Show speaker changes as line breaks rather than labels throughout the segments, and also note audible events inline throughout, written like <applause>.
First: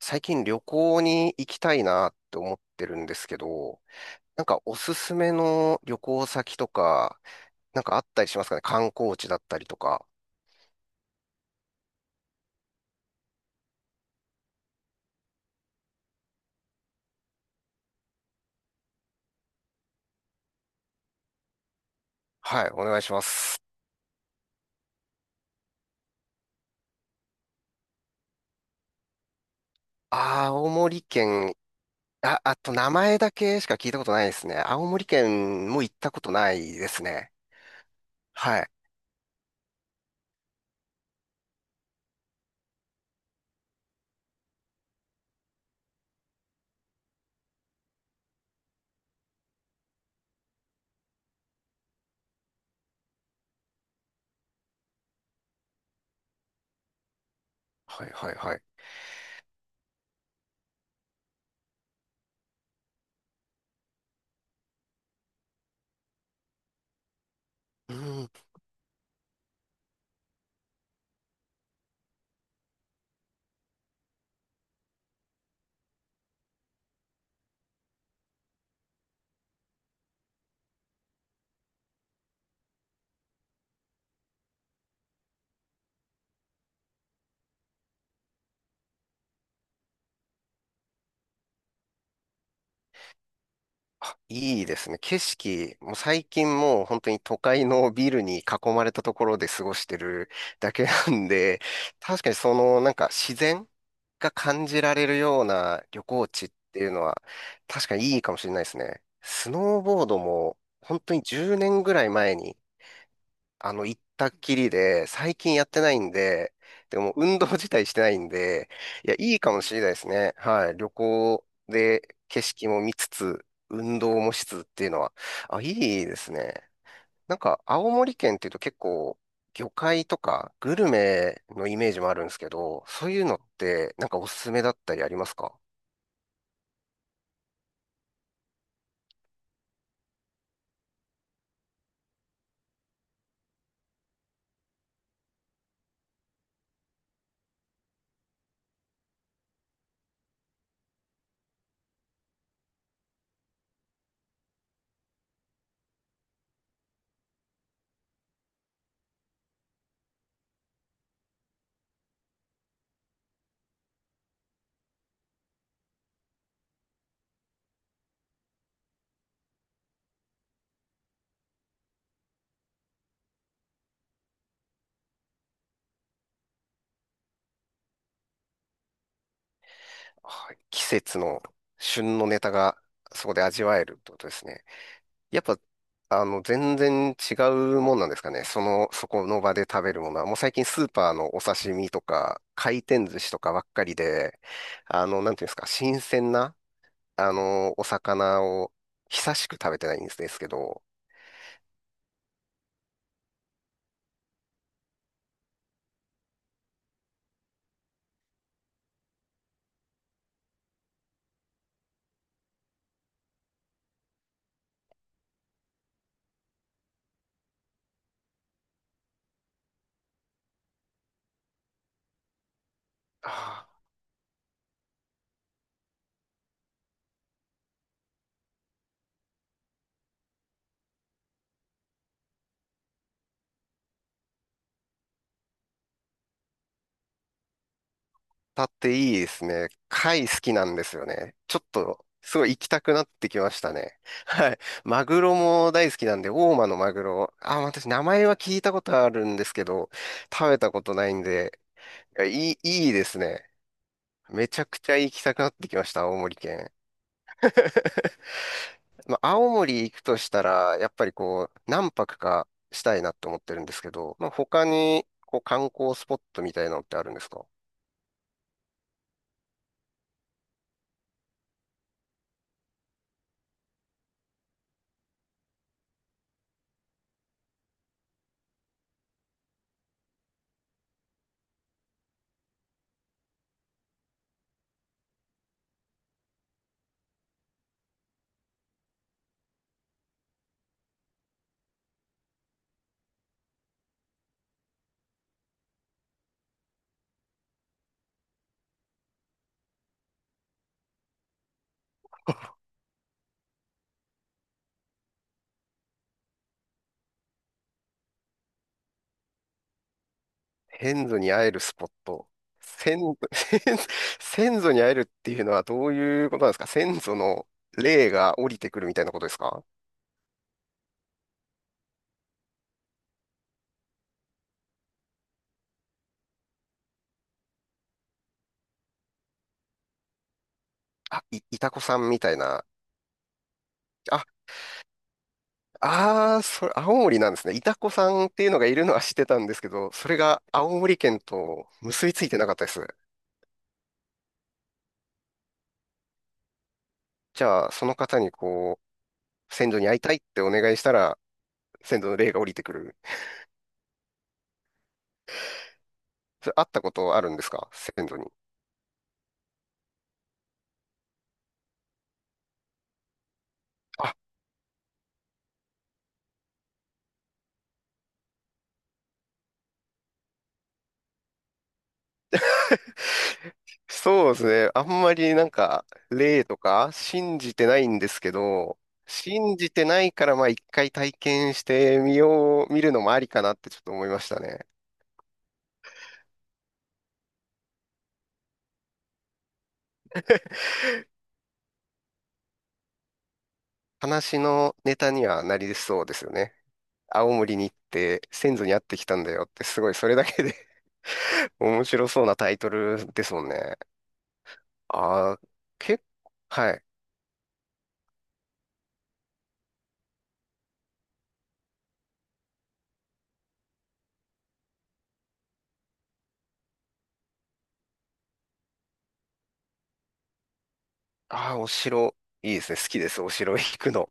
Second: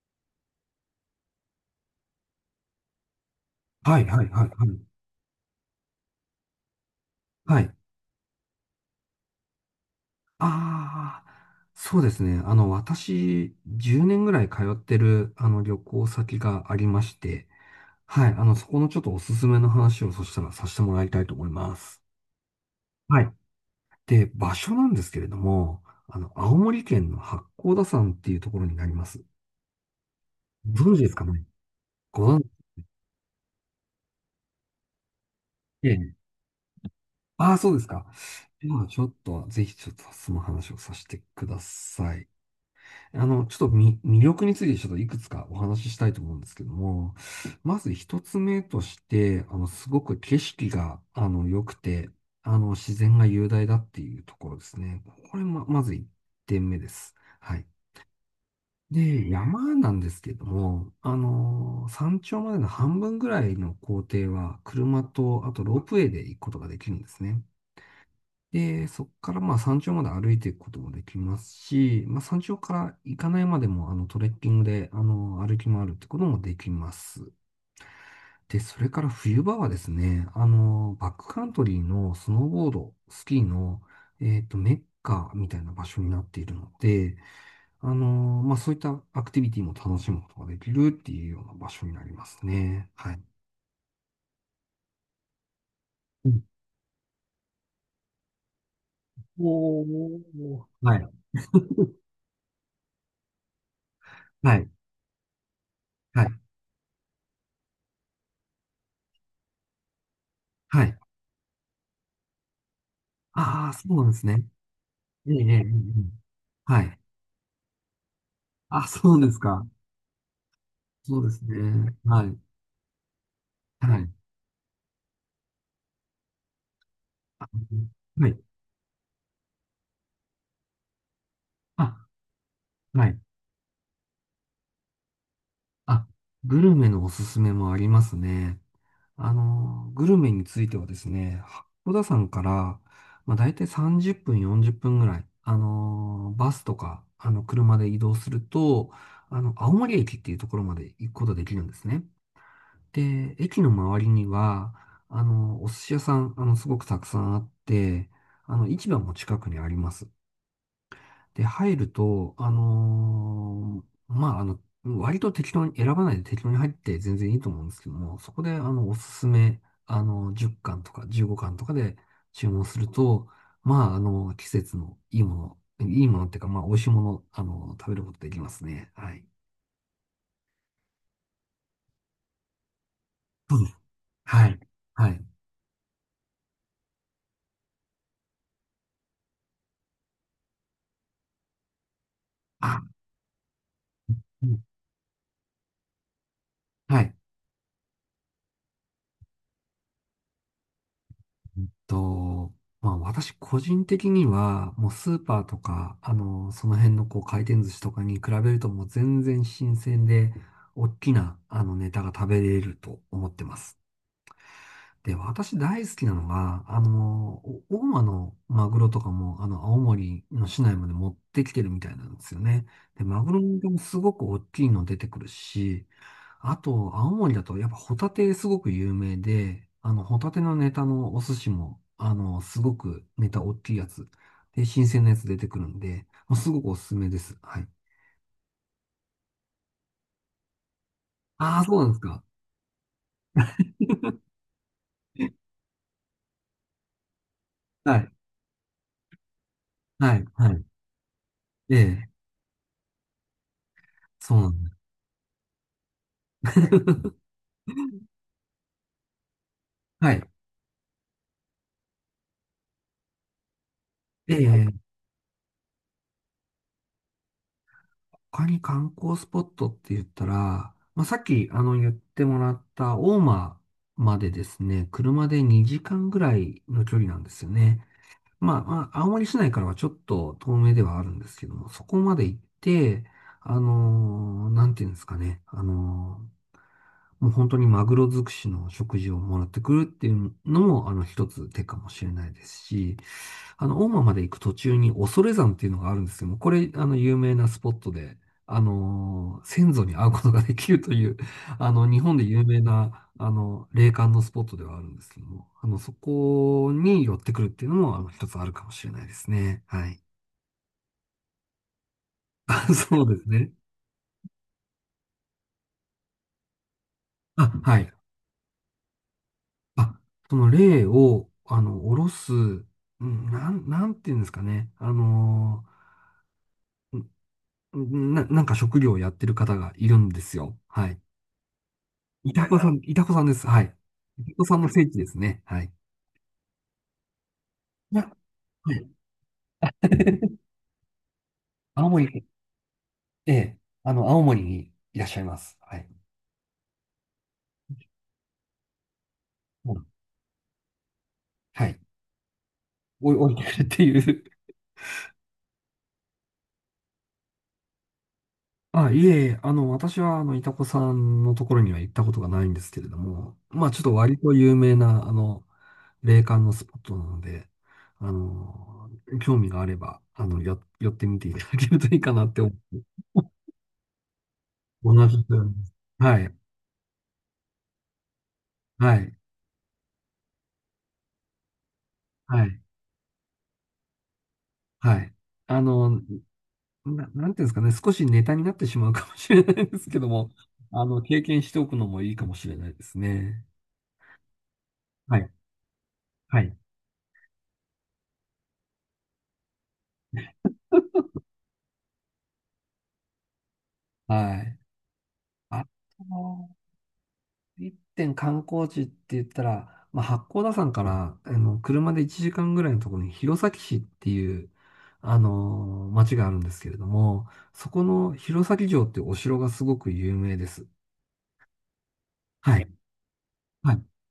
最近旅行に行きたいなって思ってるんですけど、
はいはい
な
は
ん
い
か
は
おす
い。
すめの旅行先とか、
はい。
なんかあったりしますかね、観光地だったりとか。
ああ、そうですね。私、10年ぐらい通ってる、旅行先がありまして、はい。そこのちょっとおすすめの話をそしたらさせてもらいたいと思います。
はい、お願いしま
はい。
す。
で、場所なんですけれども、青森県の八甲田山っていうところになります。
青
ご存知
森
ですかね？
県、
ご存知。
あと名前だけしか聞いたことないですね。青森県も
え
行った
え。
ことないですね。
ああ、そうですか。
はい。
では、ちょっと、ぜひちょっとその話をさせてください。ちょっと魅力についてちょっといくつかお話ししたいと思うんですけども、まず一つ目として、すごく景色が、良くて、自然が雄大だっていうところですね。これま、まず一点目です。はい。
はいはいはい。
で、山なんですけども、山頂までの半分ぐらいの行程は、車と、あとロープウェイで行くことができるんですね。
うん、
で、そこからまあ山頂まで歩いていくこともできますし、まあ山頂から行かないまでもトレッキングで歩き回るってこともできます。で、それから冬場はですね、バックカントリーのスノーボード、スキーの、メッカみたいな場所になっているので、まあそういったアクティビティも楽しむことができるっていうような場所になりますね。はい。
いいですね。景色、もう最
うん。
近もう本当に都会のビルに囲まれたところで過ご
お
してる
ー、
だけ
はい。
なんで、確かにそのなんか自然が
は
感
い。
じられるような旅
はい。
行地っていうのは、確かにいいかもしれないですね。スノーボードも、
はい。
本当に10年ぐらい前に、
ああ、そう
行っ
なんです
たっ
ね。
きりで、
え
最
え、え
近
え、え
やってないん
え。
で、
はい。
でも運動自体してないんで、
あ、
い
そ
や、
うで
い
す
いかも
か。
しれないですね。はい。旅
そうです
行
ね。
で
はい。
景色も見つつ、
は
運
い。
動もしつつっていうのは、いいですね。なん
あ、
か、青森
は
県
い。
っていうと結構、魚介とかグルメのイメージ
あ、
もあるんですけど、
は
そう
い。
いうのって、なんかおすすめだったりありますか？
あ、グルメのおすすめもありますね。グルメについてはですね、小田さんから、まあ、大体30分、40分ぐらい、バスとか、車で移動すると、青森駅っていうところまで行くことができるんですね。で、駅の周りには、お寿司屋さん、すごくたくさんあって、市場も近くにあります。で、入ると、まあ、割と適当に、選ばないで適当に入って全然いいと思うんですけども、そこで、おすすめ、10貫とか15貫とかで注文すると、まあ、季節のいいもの、いいものっていうか、まあ、美味しいもの、食べることできますね。はい。
はい、季節の旬のネタがそこで
そう
味
です。
わえるってことです
はい。
ね。
はい。
やっぱ、全然違うもんなんですかね。その、そこの場で食べるものは、もう最近スーパーのお刺身とか、回
あ、
転寿司とかばっかりで、
うん。
なんていうんですか、新鮮な、
はい。
お魚を久しく食べてないんですけど、
うんと、まあ私個人的には、もうスーパーとか、その辺のこう回転寿司とかに比べるともう全然新鮮で、大きなネタが食べれると思ってます。で、私大好きなのが、お大間のマグロとかも、青森の市内まで持ってきてるみたいなんですよね。で、マ
あ
グロ
ー
もすごく大きいの出てくるし、あと、青森だと、やっぱホタテすごく有名で、ホタテのネタのお寿司も、すごくネタ大きいやつ。で、新鮮なやつ出てくるんで、もうすごくおすすめです。はい。
タっていいですね。貝好きなんですよね。ち
あ
ょ
あ、
っ
そうなんです
と、
か。
すごい行きたくなってきましたね。<laughs> はい。マグロも大好きなんで、大間のマグロ。あ、私、
は
名
い。
前は聞いたことあるんですけど、
はい。は
食べ
い。
たことないんで、
ええ、
いや、いいですね。
そう
め
な
ち
ん
ゃ
で
く
す。
ちゃ行きたくなってきました、青森県。
<laughs>
まあ、青森行く
は
と
い。
したら、やっぱりこう、何泊かしたいなって思ってるんですけど、まあ、
え
他
え、
に、こう、観光スポットみたいなのってあるんですか？
他に観光スポットって言ったら、まあ、さっき、言ってもらった大間までですね、車で2時間ぐらいの距離なんですよね。まあ、まあ青森市内からはちょっと遠目ではあるんですけども、そこまで行って、なんていうんですかね、もう本当にマグロ尽くしの食事をもらってくるっていうのも、一つ手かもしれないですし、大間まで行く途中に恐山っていうのがあるんですけども、これ、有名なスポットで、先祖に会うことができるという、<laughs> 日本で有名な、霊感のスポットではあるんですけども、そこに寄ってくるっていうのも、一つあるかもしれないですね。はい。
先祖に会えるスポット。
<laughs> あ、
先、
そうですね。
<laughs> 先祖に会えるっていうのはどういうことなんですか？先祖の
あ、はい。
霊が降りてくるみたいなことですか？
あ、その霊を、下ろす、なんていうんですかね。ーなんか職業をやってる方がいるんですよ。はい。
あ、いたこさんみた
い
い
たこ
な。
さん、いたこさんです。はい。いた
あ、
こさんの聖地ですね。はい。
ああ、それ、青森なんですね。いたこ
いや、
さんっていうのが
は
いる
い。
のは知ってたんですけど、それが青森県と
青
結びつ
森、
いてなかったです。
ええ、青森にいらっしゃいます。はい。
じゃあ、その方に先
も
祖
う、
に会いたいってお願いしたら、
はい。
先祖の霊が降りてくる。
おい、降りてくるっていう。
それ、会ったことあるんですか、先祖に？
あ、いえいえ、私は、いたこさんのところには行ったことがないんですけれども、まあ、ちょっと
あ、
割と有名な、霊感のスポットなので、あの、興味があれば、寄ってみていただけるといいかなって思
そうですね。あん
う。同
ま
じ
りなん
く。
か、
はい、
霊とか信じてないんですけど、
はい、
信じてないからまあ一回体験してみ
はい、
よう、見るのもありかなってちょっと思いましたね。
はい。あの、なんていうんですかね、少しネタになってしまうかもしれないですけども、<laughs> 経験しておくのもいいかもしれないですね。
話のネタ
は
に
い。
はなりそうですよ
は
ね。
い。
青森に行って先祖に会ってきたんだよってすごいそれだけで <laughs> 面白そうなタイトルですもんね。
はい。
ああ、
あ
結構、
と、
はい。
一点観光地って言ったら、まあ、八甲田山から、車で1時間ぐらいのところに弘前市っていう、町があるんですけれども、そこの弘前城っていうお城がすごく有名です。
ああ、お城、いい
は
で
い。
すね。好きです。お城
は
行
い。
くの。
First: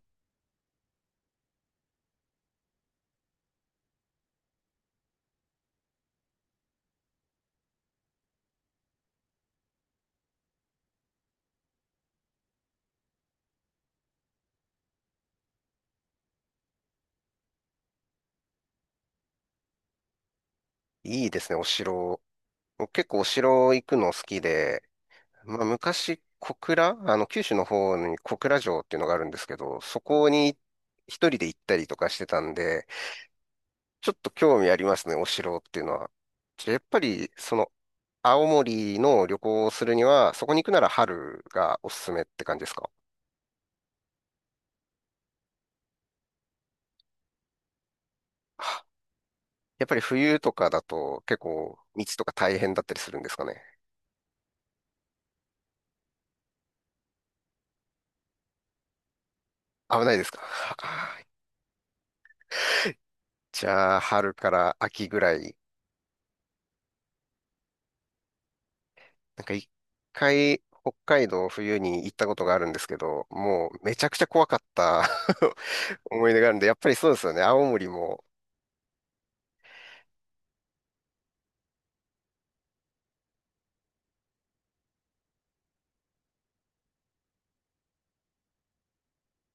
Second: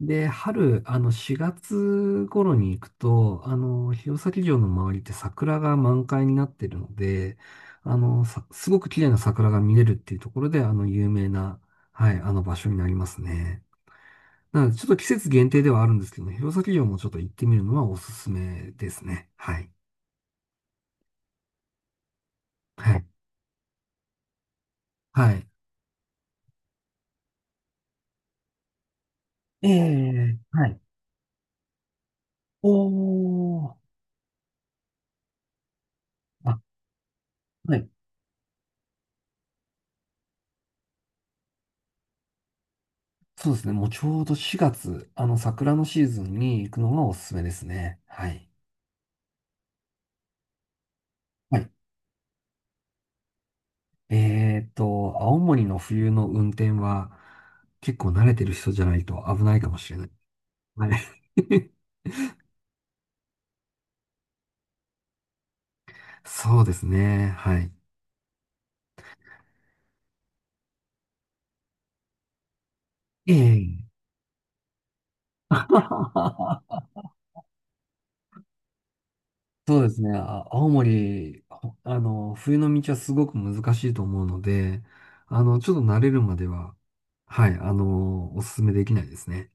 で、春、4月頃に行くと、弘前城の周りって桜が満開になってるので、すごく綺麗な桜が見れるっていうところで、有名な、はい、あの場所になりますね。なので、ちょっと季節限定ではあるんですけども、弘前城もちょっと行ってみるのはおすすめですね。はい。
いいですね、お城。
は
僕
い。
結構お城行くの好きで、
はい。
まあ、昔、小倉、九州の方に小倉城っていうのがあるんですけ
え
ど、そこ
え、
に
はい。
一人で行ったりとかしてたんで、
おー。
ちょっと興味ありますね、お城っていうのは。
あ、
じゃあやっぱり、
はい。
青森の旅行をするには、そこに行くなら春がおすすめって感じですか？
そうですね。もうちょうど4月、桜のシーズンに行くのがおすすめですね。はい。
あ、やっぱり冬とかだと結
はい。
構道とか大変だったりするんですかね。
青森の冬の運転は結構慣れてる人じゃないと危ないかもしれ
危
ない。
ないですか？
はい。
あ。
<laughs>
<laughs> じゃあ、春から秋ぐらい。
そうですね。はい。
なんか一回、北海道冬に行ったことがあるんですけど、
え
もうめ
え。
ちゃくちゃ怖かった <laughs> 思い出があるんで、
<laughs>
やっぱりそうですよね。青森も。
そうですね。あ、青森、冬の道はすごく難しいと思うので、ちょっと慣れるまでは、はい、おすすめできないですね。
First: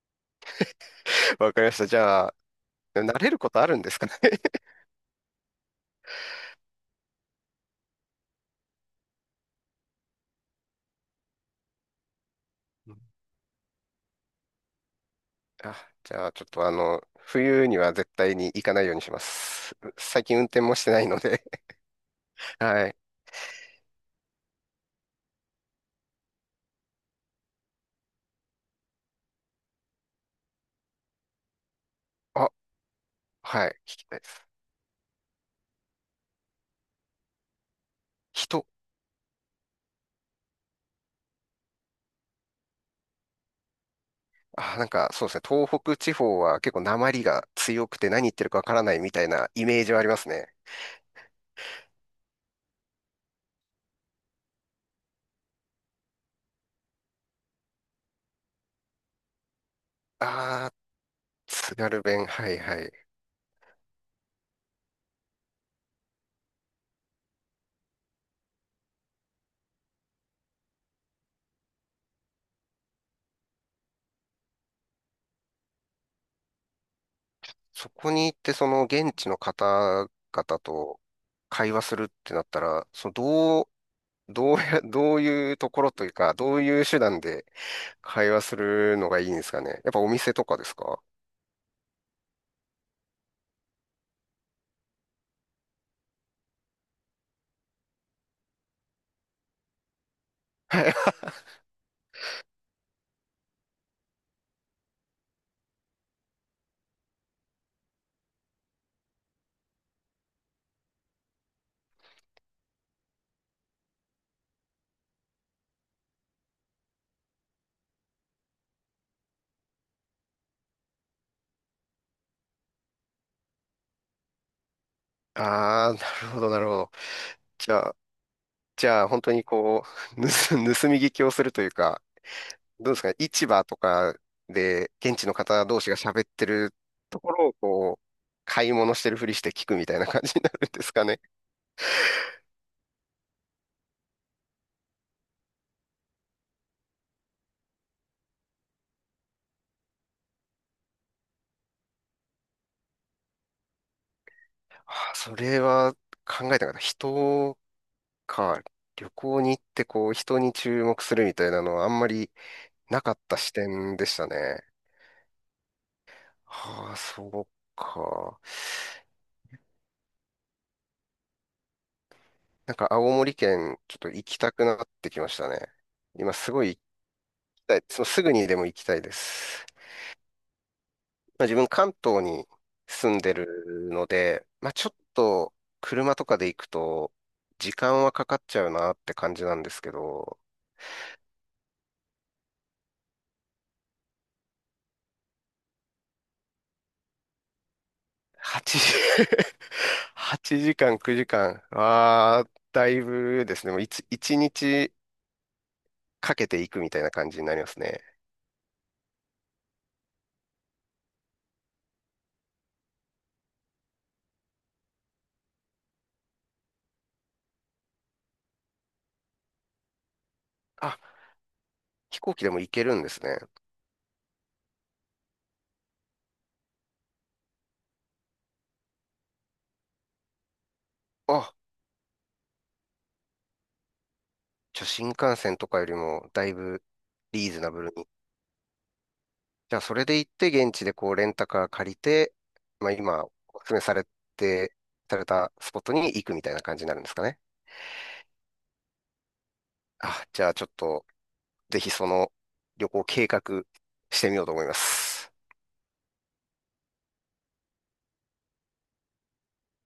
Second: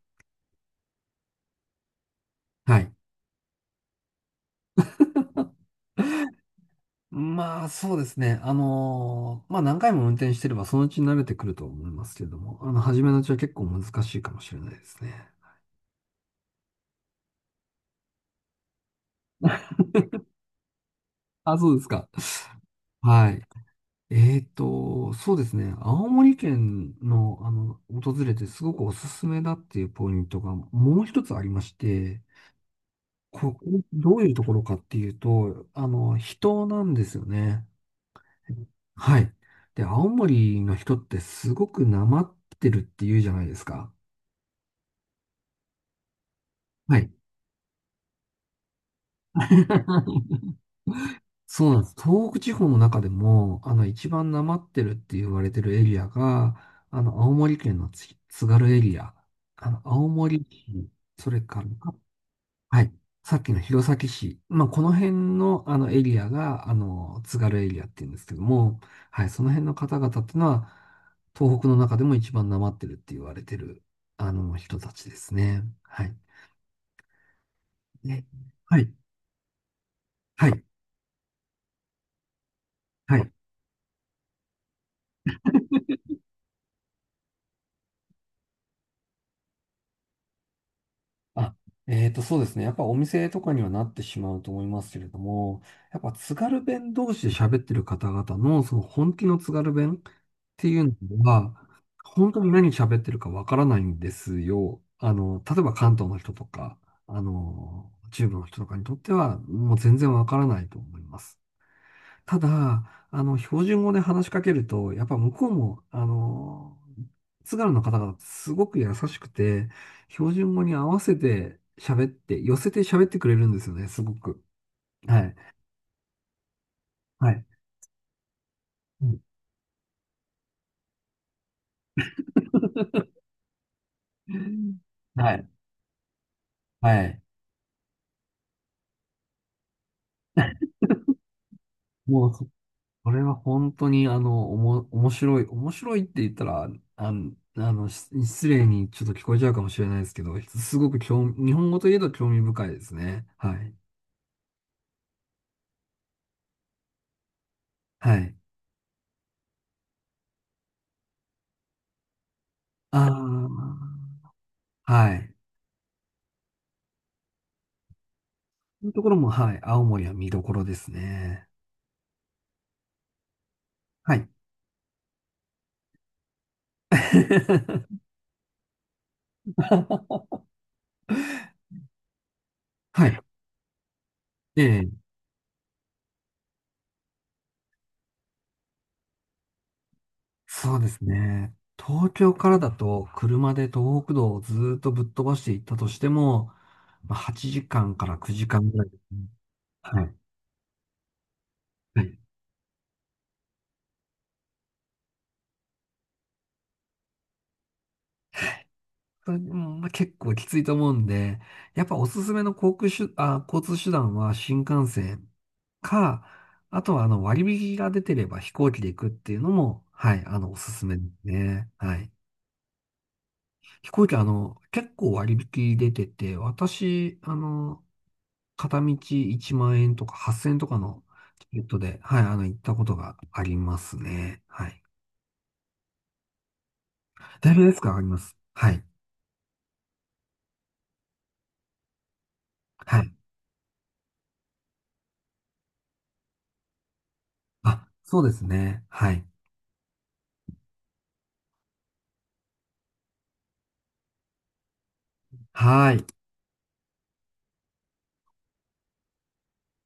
<laughs> わかりました。じゃあ、
はい。
慣れることあるんですかね？ <laughs>
まあ、そうですね。まあ何回も運転してればそのうち慣れてくると思いますけれども、
うん。
初めのうちは結構難しいかもしれないですね。
あ、じゃあ、ちょっと冬には絶対に行かないようにします。最近運転もしてないの
あ、
で
そうですか。
<laughs> はい。
はい。えーと、そうですね。青森県の、訪れてすごくおすすめだっていうポイントがもう一つありまして、
あ、
ここ、
はい。聞きた
ど
い
う
で
いう
す。
ところかっていうと、人なんですよね。
人。
はい。で、青森の人ってすごくなまってるっていうじゃないですか。
あ、なんかそうですね。東北地方は結構
はい。
訛りが強くて何言ってるかわからないみたいなイメージはありますね。
<laughs> そうなんです。東北地方の中でも、一番なまってるって言われてるエリアが、青森県の津軽エリア、青森
あー
市、それから、
津軽弁。はいは
は
い。
い、さっきの弘前市、まあ、この辺の、エリアが、津軽エリアって言うんですけども、はい、その辺の方々っていうのは、東北の中でも一番なまってるって言われてる、人たちですね。はい。
そこ
ね。
に行ってそ
は
の
い。
現地の方
は
々
い。
と会話するってなったら、その
はい。
どう、どうや、<laughs> どういうところというか、どういう手段で会話するのがいいんですかね。やっぱお店とかですか？
あ、えーと、そうですね。やっぱお店とかにはなってしまうと思いますけれども、やっぱ津軽弁同士で喋ってる方々のその本気の津軽弁ってい
はい。
う
<laughs>
のは、本当に何喋ってるかわからないんですよ。例えば関東の人とか、中部の人とかにとっては、もう全然わからないと思います。ただ、標準語で話しかけると、やっぱ向こうも、津軽の方がすごく優しくて、標準語に合わせて喋って、寄せて喋ってくれるんですよね、すごく。はい。
ああ、なるほど、なるほど。
はい。
じゃあ、じゃ
う
あ本
ん。
当にう、盗、<laughs> 盗み聞きをするというか、どうですかね、市場とかで現地
は
の
い。
方同士が喋ってる
は
と
い。
ころを買い物してるふりして聞くみたいな感じになるんですかね。
もう、そそれは本当に、面白い。面白いって言ったら、失礼にちょっと聞こえちゃうかもしれないですけど、すごく興味、日本語といえど興味深いですね。はい。
あ、それは考えたかった。人
はい。
か、旅行に行って人に注目するみたいなのはあんまりなかった
あ
視点でしたね。
あ。はい。
はあ、そうか。
そういうところも、はい。青森は見どころですね。
なんか青森県ちょっと
は
行
い。
きたくなってきましたね。今すごい行きたい。
<laughs>
すぐにでも行きたいです。まあ、自分関東に
は
住ん
い。
でるので、
え
まあ、ち
え、
ょっと車とかで行くと時間はかかっちゃうなって感じなんですけど、
そうですね。東京からだと、車で東北道をずーっとぶっ飛ばしていったとしても、まあ、8時間かんから9時間ぐ
8時、
らいですね。
<laughs>
はい。
8時間、9時間。
はい。
ああ、だいぶですね。もう1、一日かけていくみたいな感じになりますね。
それでもまあ、結構きついと思うんで、やっぱおすすめの航空手、あ、交通手段は新幹線か、あとはあの割引が出てれば飛行機で行くっていうのも、はい、おすすめ
あ、
ですね。はい。
飛行機でも行けるんですね。
飛行機、結構割引出てて、私、片道1万円とか8000円とかのチ
あ、
ケットで、はい、行ったことがありますね。は
じ
い。
ゃあ新幹線とかよりもだいぶリ
だ
ー
い
ズ
ぶ
ナ
安
ブ
く
ル
上がり
に。
ます。はい。
じゃあそれで行って現地でレンタカー借りて、まあ
はい。
今お勧めされて、されたスポットに行くみたいな感じになるんですかね。
あ、そうですね。はい。
あ、じゃあちょっとぜひその旅行計画してみようと思います。
はい。